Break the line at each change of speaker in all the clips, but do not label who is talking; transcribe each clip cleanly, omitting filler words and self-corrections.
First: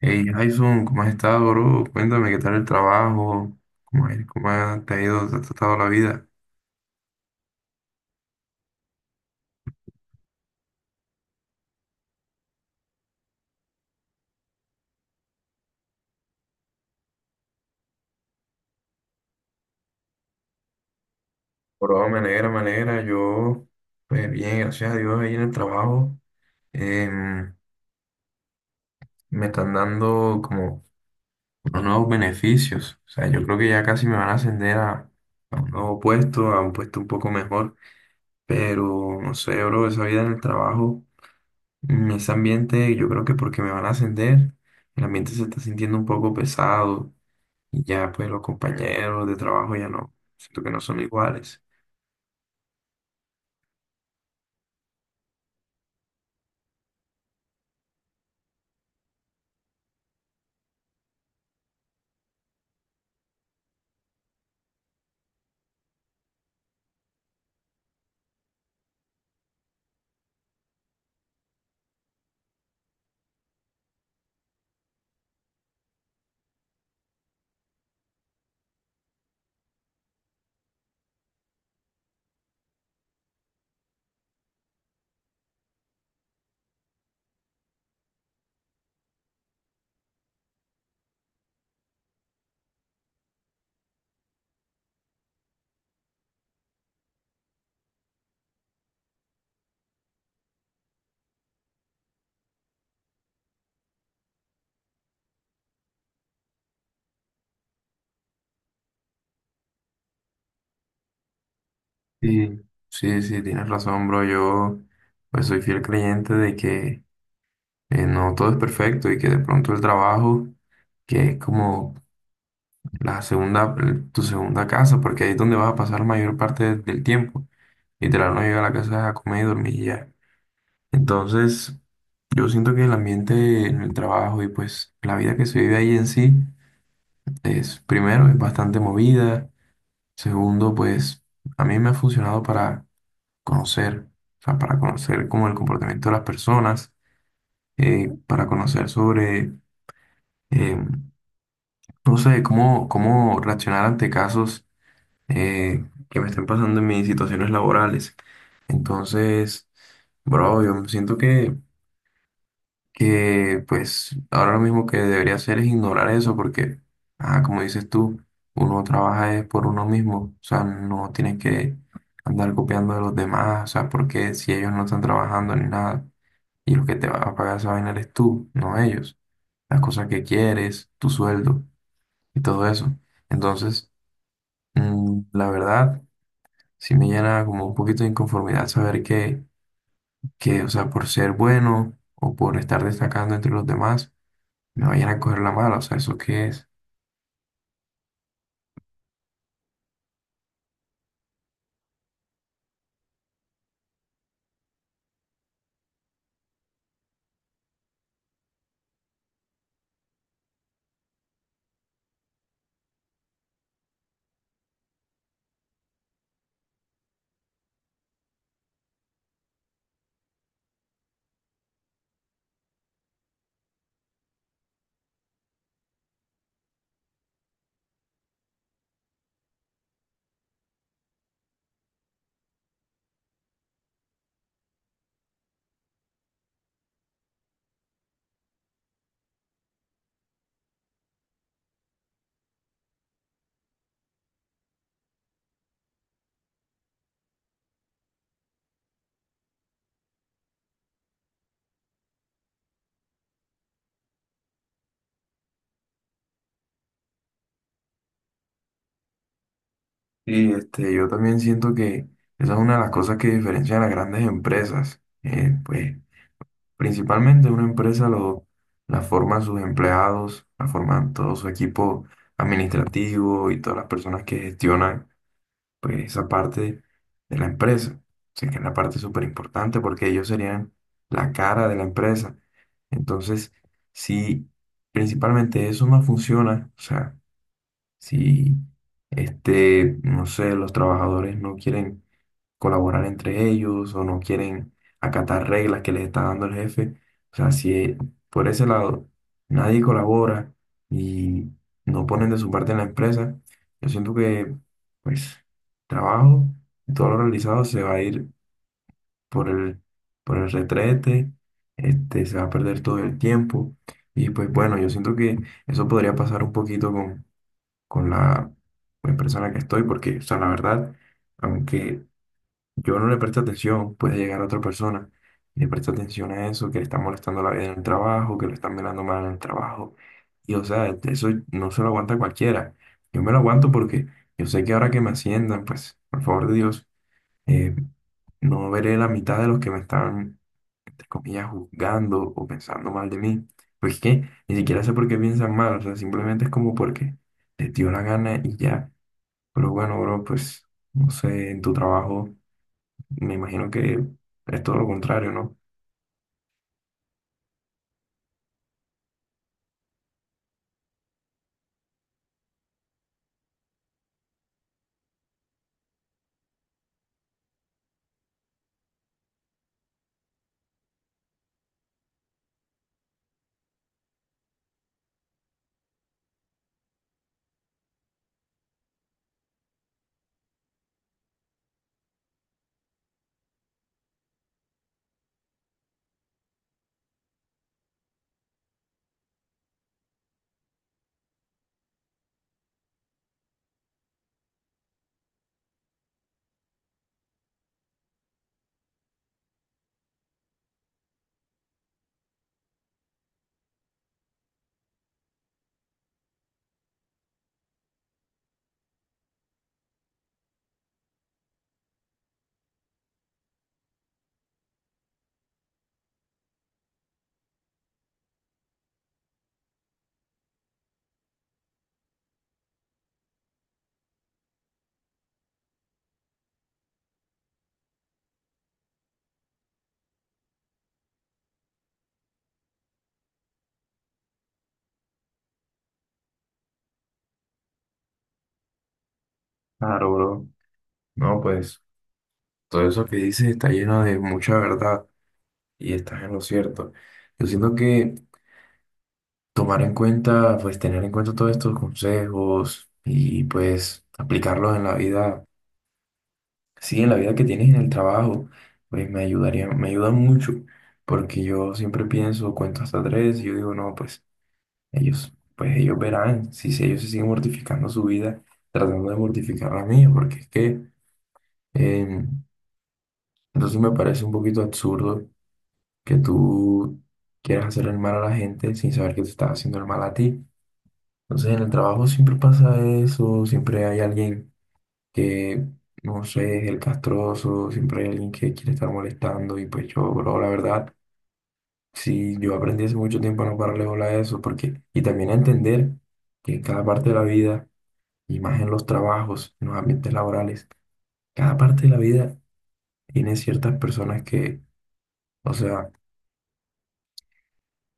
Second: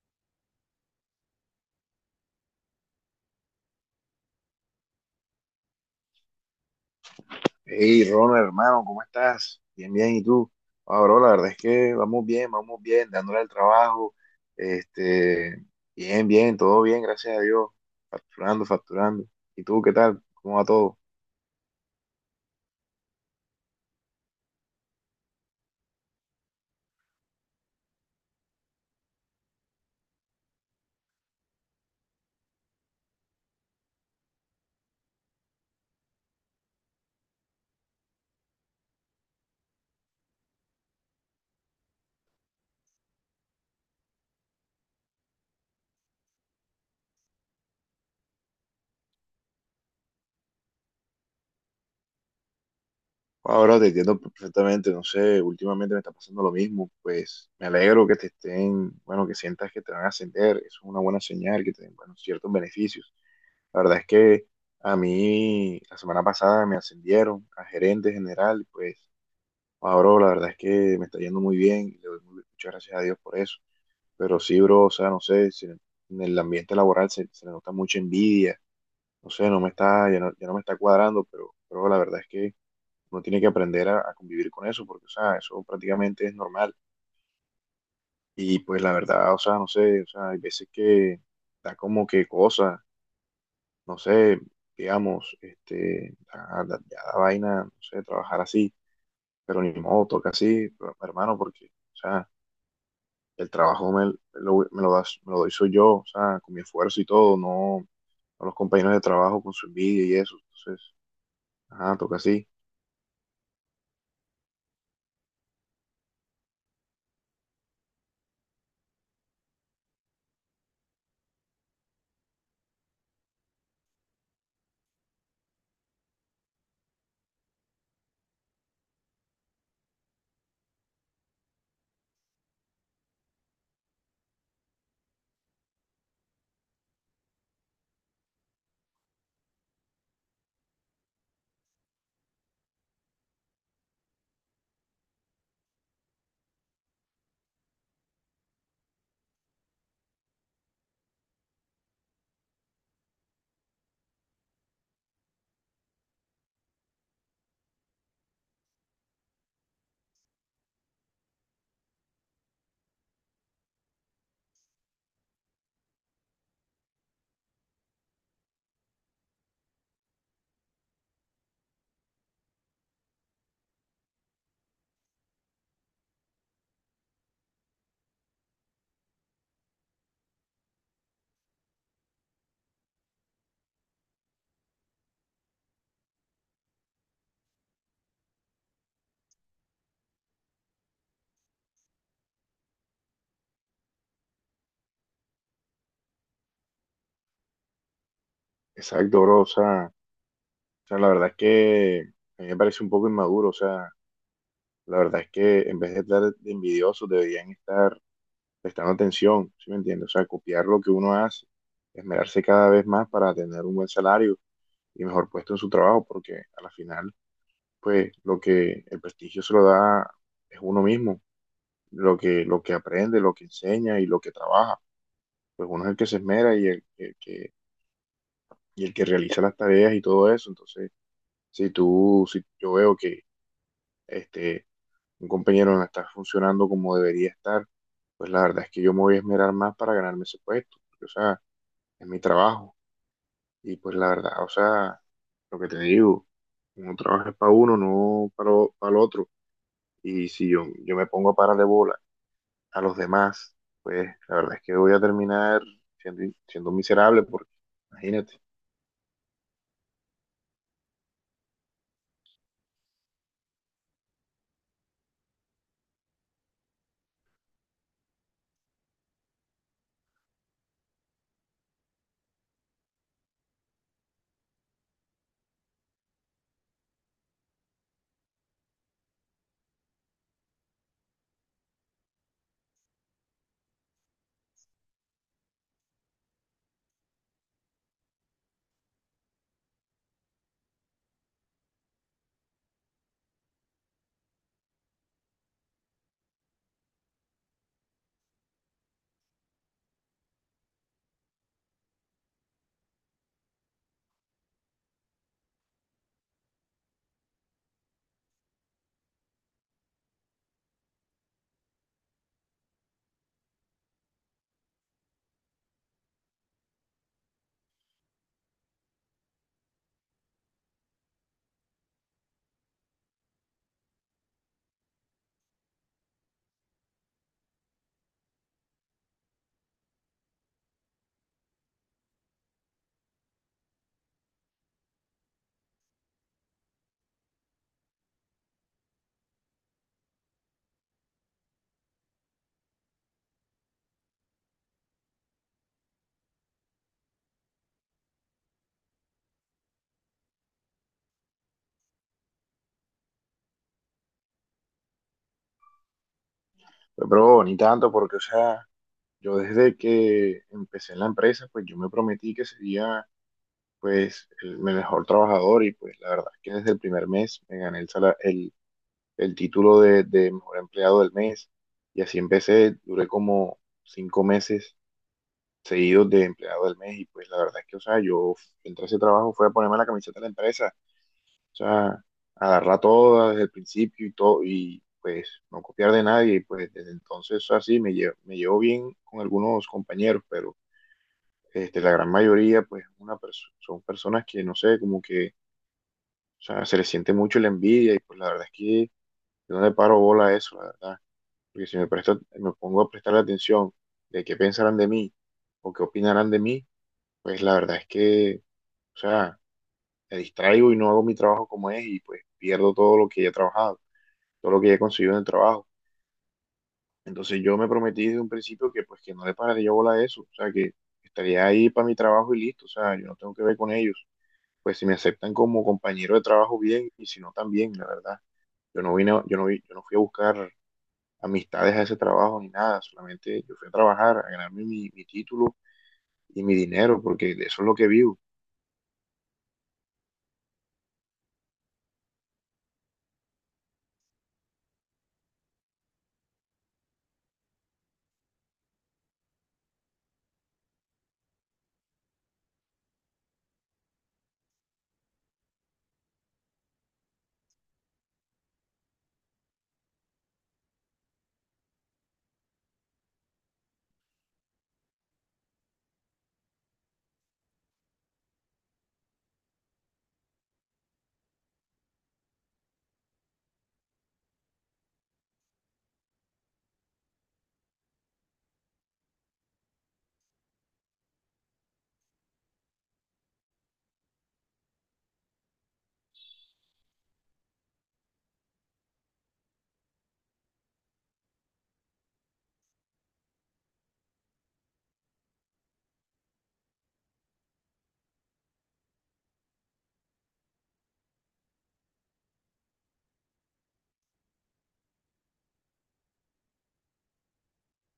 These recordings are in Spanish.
Hey Jason, ¿cómo has estado, bro? Cuéntame qué tal el trabajo, te ha ido, te ha tratado la vida.
Hey, Ronald, hermano, ¿cómo estás? Bien, bien, ¿y tú? Ah, bro, la verdad es que vamos bien, dándole al trabajo, este, bien, bien, todo bien, gracias a Dios, facturando, facturando. ¿Y tú qué tal? ¿Cómo va todo?
Bro, me alegra, me alegra. Yo, pues bien, gracias a Dios, ahí en el trabajo em, me están dando como unos nuevos beneficios. O sea, yo creo que ya casi me van a ascender a un nuevo puesto, a un puesto un poco mejor. Pero no sé, bro, esa vida en el trabajo, ese ambiente, yo creo que porque me van a ascender, el ambiente se está sintiendo un poco pesado. Y ya pues los compañeros de trabajo ya no, siento que no son iguales.
Ah, bro, te entiendo perfectamente, no sé, últimamente me está pasando lo mismo, pues me alegro que te estén, bueno, que sientas que te van a ascender, eso es una buena señal, que te den, bueno, ciertos beneficios. La verdad es que a mí la semana pasada me ascendieron a gerente general, pues. Ah, bro, la verdad es que me está yendo muy bien, y le doy muchas gracias a Dios por eso. Pero sí, bro, o sea, no sé, en el ambiente laboral se le nota mucha envidia, no sé, no me está, ya no, ya no me está cuadrando, pero la verdad es que uno tiene que aprender a convivir con eso, porque, o sea, eso prácticamente es normal. Y pues la verdad, o sea, no sé, o sea, hay veces que da como que cosa, no sé, digamos, ya da vaina, no sé, trabajar así, pero ni modo, toca así, pero, hermano, porque, o sea, el trabajo me lo doy soy yo, o sea, con mi esfuerzo y todo, no, no los compañeros de trabajo con su envidia y eso. Entonces, ajá, toca así.
Sí, sí, sí, tienes razón, bro. Yo pues soy fiel creyente de que no todo es perfecto y que de pronto el trabajo, que es como la segunda, tu segunda casa, porque ahí es donde vas a pasar la mayor parte del tiempo. Literal, no llega a la casa a comer y dormir y ya. Entonces, yo siento que el ambiente en el trabajo y pues la vida que se vive ahí en sí es, primero, es bastante movida. Segundo, pues a mí me ha funcionado para conocer, o sea, para conocer como el comportamiento de las personas, para conocer sobre, eh, no sé, cómo reaccionar ante casos eh, que me estén pasando en mis situaciones laborales. Entonces, bro, yo siento que pues ahora lo mismo que debería hacer es ignorar eso porque, ah, como dices tú, uno trabaja es por uno mismo, o sea, no tienes que andar copiando de los demás, o sea, porque si ellos no están trabajando ni nada y lo que te va a pagar esa vaina eres tú, no ellos, las cosas que quieres, tu sueldo y todo eso. Entonces, la verdad, sí me llena como un poquito de inconformidad saber que, o sea, por ser bueno o por estar destacando entre los demás, me vayan a coger la mala, o sea, ¿eso qué es?
Exacto, bro, o sea, la verdad es que a mí me parece un poco inmaduro, o sea, la verdad es que en vez de estar de envidiosos deberían estar prestando atención, ¿sí me entiendes? O sea, copiar lo que uno hace, esmerarse cada vez más para tener un buen salario y mejor puesto en su trabajo, porque a la final, pues, lo que el prestigio se lo da es uno mismo. Lo que aprende, lo que enseña y lo que trabaja. Pues uno es el que se esmera y el que realiza las tareas y todo eso. Entonces, si yo veo que este, un compañero no está funcionando como debería estar, pues la verdad es que yo me voy a esmerar más para ganarme ese puesto, porque, o sea, es mi trabajo. Y pues la verdad, o sea, lo que te digo, uno trabaja para uno, no para, para el otro. Y si yo me pongo a parar de bola a los demás, pues la verdad es que voy a terminar siendo miserable, porque imagínate.
Y este, yo también siento que esa es una de las cosas que diferencia a las grandes empresas. Pues, principalmente la forman sus empleados, la forman todo su equipo administrativo y todas las personas que gestionan pues, esa parte de la empresa. O sea, que es la parte súper importante porque ellos serían la cara de la empresa. Entonces, si principalmente eso no funciona, o sea, si, este, no sé, los trabajadores no quieren colaborar entre ellos o no quieren acatar reglas que les está dando el jefe. O sea, si por ese lado nadie colabora y no ponen de su parte en la empresa, yo siento que, pues, trabajo, todo lo realizado se va a ir por el, por el retrete, este, se va a perder todo el tiempo. Y pues bueno, yo siento que eso podría pasar un poquito con la empresa en la que estoy, porque, o sea, la verdad, aunque yo no le preste atención, puede llegar otra persona y le presta atención a eso, que le está molestando la vida en el trabajo, que lo están mirando mal en el trabajo. Y, o sea, eso no se lo aguanta cualquiera. Yo me lo aguanto porque yo sé que ahora que me asciendan, pues, por favor de Dios, eh, no veré la mitad de los que me están, entre comillas, juzgando o pensando mal de mí. Pues que ni siquiera sé por qué piensan mal, o sea, simplemente es como porque les dio la gana y ya. Pero bueno, bro, pues no sé, en tu trabajo me imagino que es todo lo contrario, ¿no?
Pero ni tanto, porque, o sea, yo desde que empecé en la empresa, pues yo me prometí que sería, pues, el mejor trabajador y pues la verdad es que desde el primer mes me gané el título de mejor empleado del mes y así empecé, duré como cinco meses seguidos de empleado del mes y pues la verdad es que, o sea, yo entré a ese trabajo, fue a ponerme la camiseta de la empresa. O sea, agarrar todo desde el principio y todo, y pues no copiar de nadie. Y pues desde entonces así me llevo bien con algunos compañeros, pero la gran mayoría pues son personas que no sé, como que, o sea, se les siente mucho la envidia y pues la verdad es que yo no le paro bola a eso, la verdad. Porque si me presto, me pongo a prestar atención de qué pensarán de mí o qué opinarán de mí, pues la verdad es que, o sea, me distraigo y no hago mi trabajo como es y pues pierdo todo lo que ya he trabajado, todo lo que he conseguido en el trabajo. Entonces yo me prometí desde un principio que pues que no le pararé yo bola a eso, o sea, que estaría ahí para mi trabajo y listo, o sea, yo no tengo que ver con ellos. Pues si me aceptan como compañero de trabajo bien y si no también, la verdad. Yo no vine, yo no fui a buscar amistades a ese trabajo ni nada, solamente yo fui a trabajar, a ganarme mi título y mi dinero, porque de eso es lo que vivo.
Claro, bro. No, pues todo eso que dices está lleno de mucha verdad y estás en lo cierto. Yo siento que tomar en cuenta, pues tener en cuenta todos estos consejos y pues aplicarlos en la vida, sí, en la vida que tienes en el trabajo, pues me ayudaría, me ayuda mucho porque yo siempre pienso, cuento hasta tres y yo digo, no, pues ellos verán si ellos se siguen mortificando su vida tratando de mortificar la mía, porque es que eh, entonces me parece un poquito absurdo que tú quieras hacer el mal a la gente sin saber que te estás haciendo el mal a ti. Entonces en el trabajo siempre pasa eso, siempre hay alguien que, no sé, es el castroso, siempre hay alguien que quiere estar molestando y pues yo, bro, la verdad, sí, yo aprendí hace mucho tiempo a no pararle bola a eso, porque, y también a entender que en cada parte de la vida y más en los trabajos, en los ambientes laborales. Cada parte de la vida tiene ciertas personas que, o sea,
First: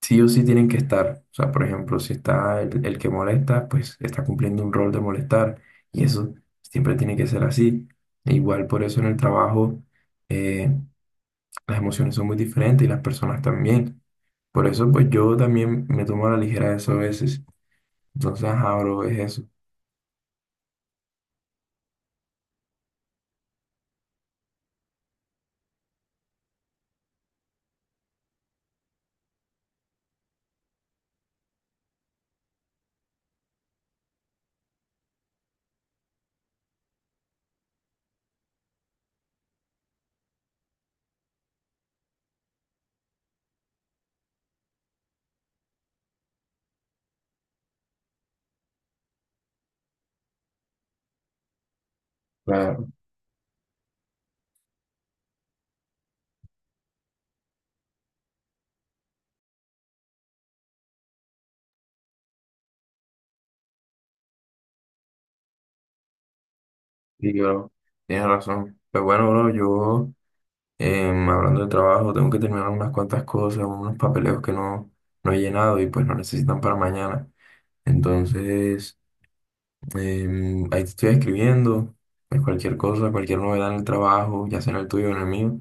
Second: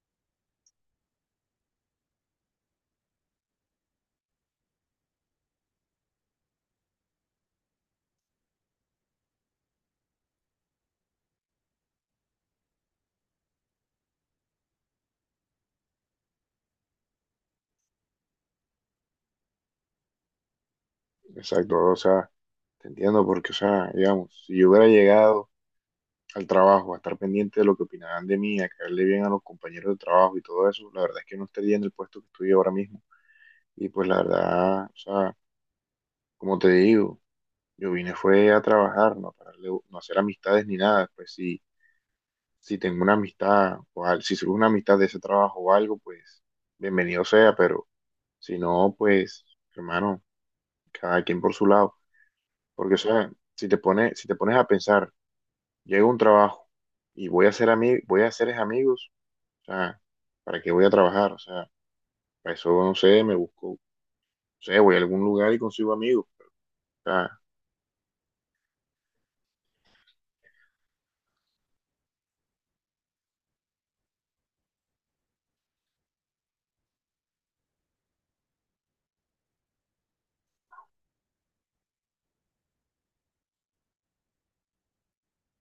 sí o sí tienen que estar. O sea, por ejemplo, si está el que molesta, pues está cumpliendo un rol de molestar y eso siempre tiene que ser así. E igual por eso en el trabajo eh, las emociones son muy diferentes y las personas también. Por eso, pues yo también me tomo a la ligera eso a veces. Entonces, ajá, bro, es eso.
Exacto, o sea, te entiendo, porque, o sea, digamos, si yo hubiera llegado al trabajo, a estar pendiente de lo que opinaban de mí, a caerle bien a los compañeros de trabajo y todo eso, la verdad es que no estaría en el puesto que estoy ahora mismo. Y pues la verdad, o sea, como te digo, yo vine fue a trabajar, no, no a hacer amistades ni nada. Pues si, si tengo una amistad, o si surge una amistad de ese trabajo o algo, pues bienvenido sea, pero si no, pues hermano, cada quien por su lado.
Claro.
Porque, o sea, si te pones a pensar, llego a un trabajo y voy a hacer, voy a hacer es amigos. O sea, ¿para qué voy a trabajar? O sea, para eso no sé, me busco, no sé, voy a algún lugar y consigo amigos. O
Sí,
sea,
bro, tienes razón. Pues bueno, bro, yo... Hablando de trabajo, tengo que terminar unas cuantas cosas, unos papeleos que no, no he llenado y pues no necesitan para mañana. Entonces, ahí te estoy escribiendo, pues cualquier cosa, cualquier novedad en el trabajo, ya sea en el tuyo o en el mío,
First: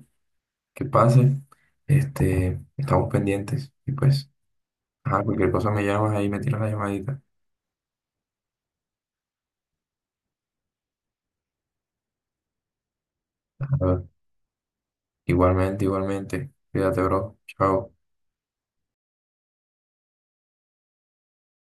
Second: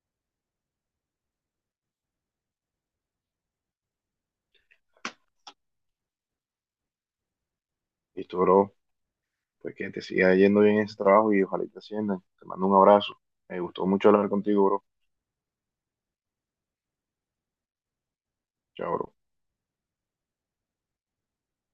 que pase, este, estamos pendientes y pues, ajá, cualquier cosa me llamas ahí, me tiras la llamadita.
listo, bro, pues que te siga yendo bien en ese trabajo y ojalá y te asciendan. Te mando un abrazo. Me gustó
Ah,
mucho hablar contigo, bro.
igualmente, igualmente, cuídate, bro, chao.
Chao, bro.